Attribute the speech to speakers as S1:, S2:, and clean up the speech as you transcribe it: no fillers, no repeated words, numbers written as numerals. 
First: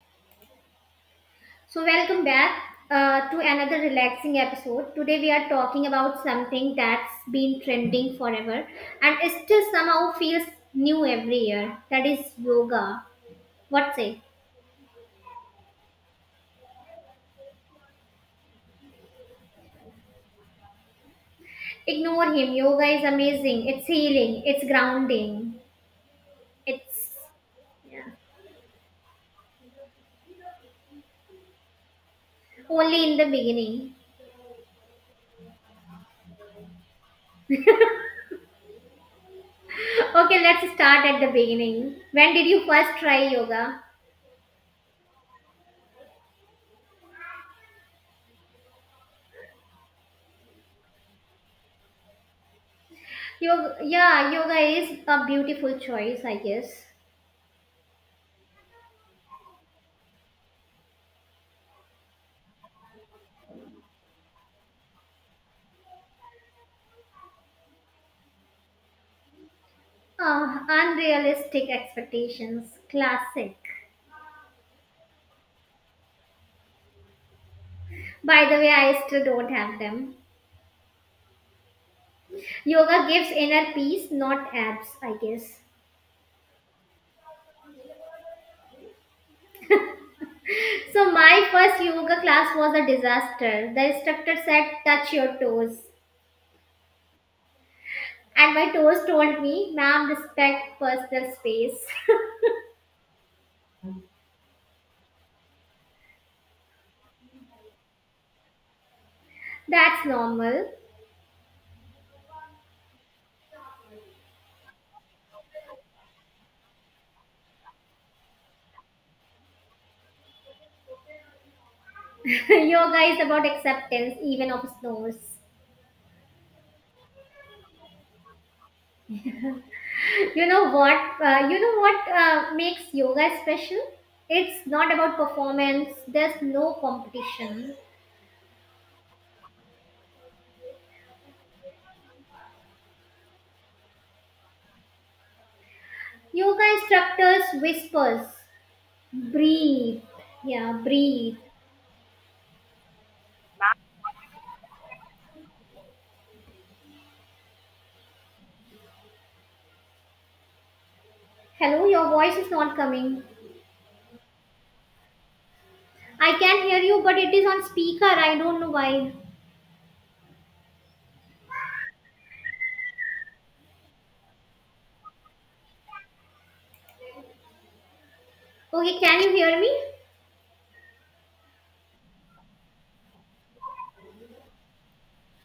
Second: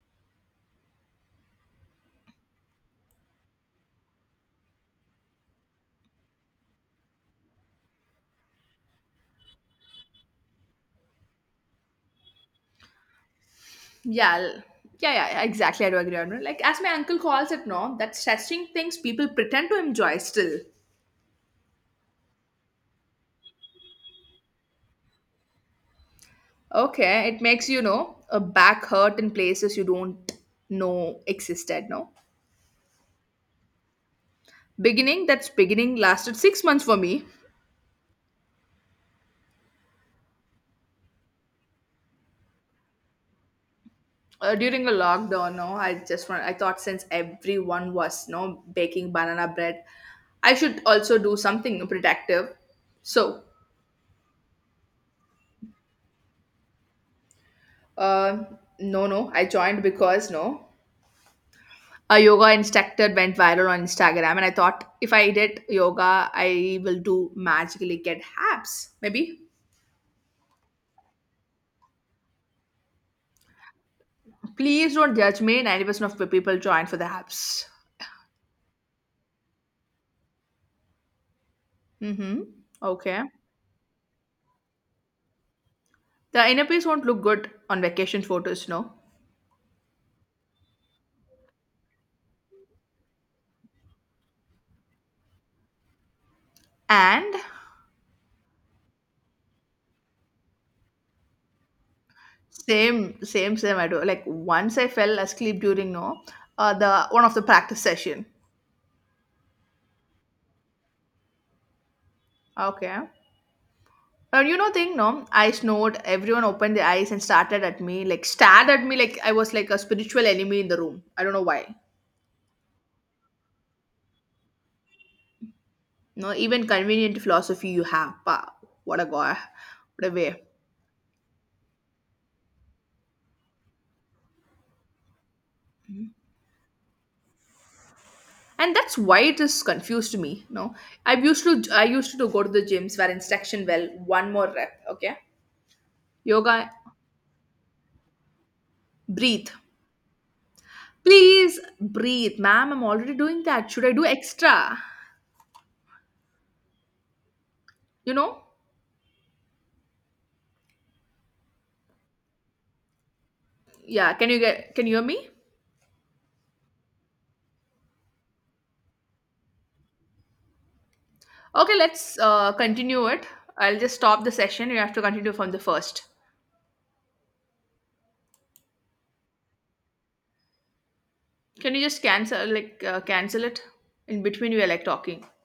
S1: So, welcome back to another relaxing episode. Today, we are talking about something that's been trending forever and it still somehow feels new every year. That is yoga. What say?
S2: Yeah, yeah, yeah, yeah, exactly. I do agree on it. Like, as my uncle calls it, no, that stretching things people pretend to enjoy still.
S1: Ignore him. Yoga is amazing. It's healing. It's grounding. It's
S2: Okay, it makes a back hurt in places you don't know existed. No,
S1: only in the beginning.
S2: beginning that's beginning lasted 6 months for me.
S1: Okay, let's start at the beginning. When did you first try yoga?
S2: During the lockdown, no, I just want. I thought since everyone was no baking banana bread, I should also do something protective. So,
S1: Yoga, yeah, yoga is a beautiful choice, I guess.
S2: uh, no, no, I joined because no. A yoga instructor went viral on Instagram, and I thought if I did yoga, I will do magically get abs. Maybe.
S1: Ah, unrealistic expectations. Classic.
S2: Please don't judge me. 90% of people join for the abs.
S1: By the way, I still don't have them.
S2: Mm-hmm.
S1: Yoga
S2: Okay.
S1: gives inner peace, not abs, I guess.
S2: The inner piece won't look good on vacation photos, no.
S1: So, my first yoga class was a disaster. The instructor said, touch your toes.
S2: And
S1: And my toes told me, ma'am, respect personal space.
S2: same, same, same. I do. Like once I fell asleep during no, the one of the practice session.
S1: That's normal.
S2: Okay. And you know thing, no? I snored. Everyone opened their eyes and started at me, like stared at me, like I was like a spiritual enemy in the room. I don't know why.
S1: Yoga is about acceptance, even of snores.
S2: No, even convenient philosophy you have. Pa, what a guy, what a way.
S1: You know what makes yoga special? It's not about performance. There's no competition.
S2: And that's why it is confused me. No, I used to go to the gyms where instruction well one more rep. Okay,
S1: Yoga
S2: yoga,
S1: instructors whispers
S2: breathe,
S1: breathe, yeah, breathe.
S2: please breathe, ma'am. I'm already doing that. Should I do extra? You know?
S1: Hello, your voice is not coming.
S2: Yeah. Can you get? Can you hear me?
S1: I can hear you, but it is on speaker. I don't know why.
S2: Okay, let's continue it. I'll just stop the session. You have to continue from the first.
S1: Okay, can you hear me?
S2: Can you just cancel like cancel it in between? We are like talking.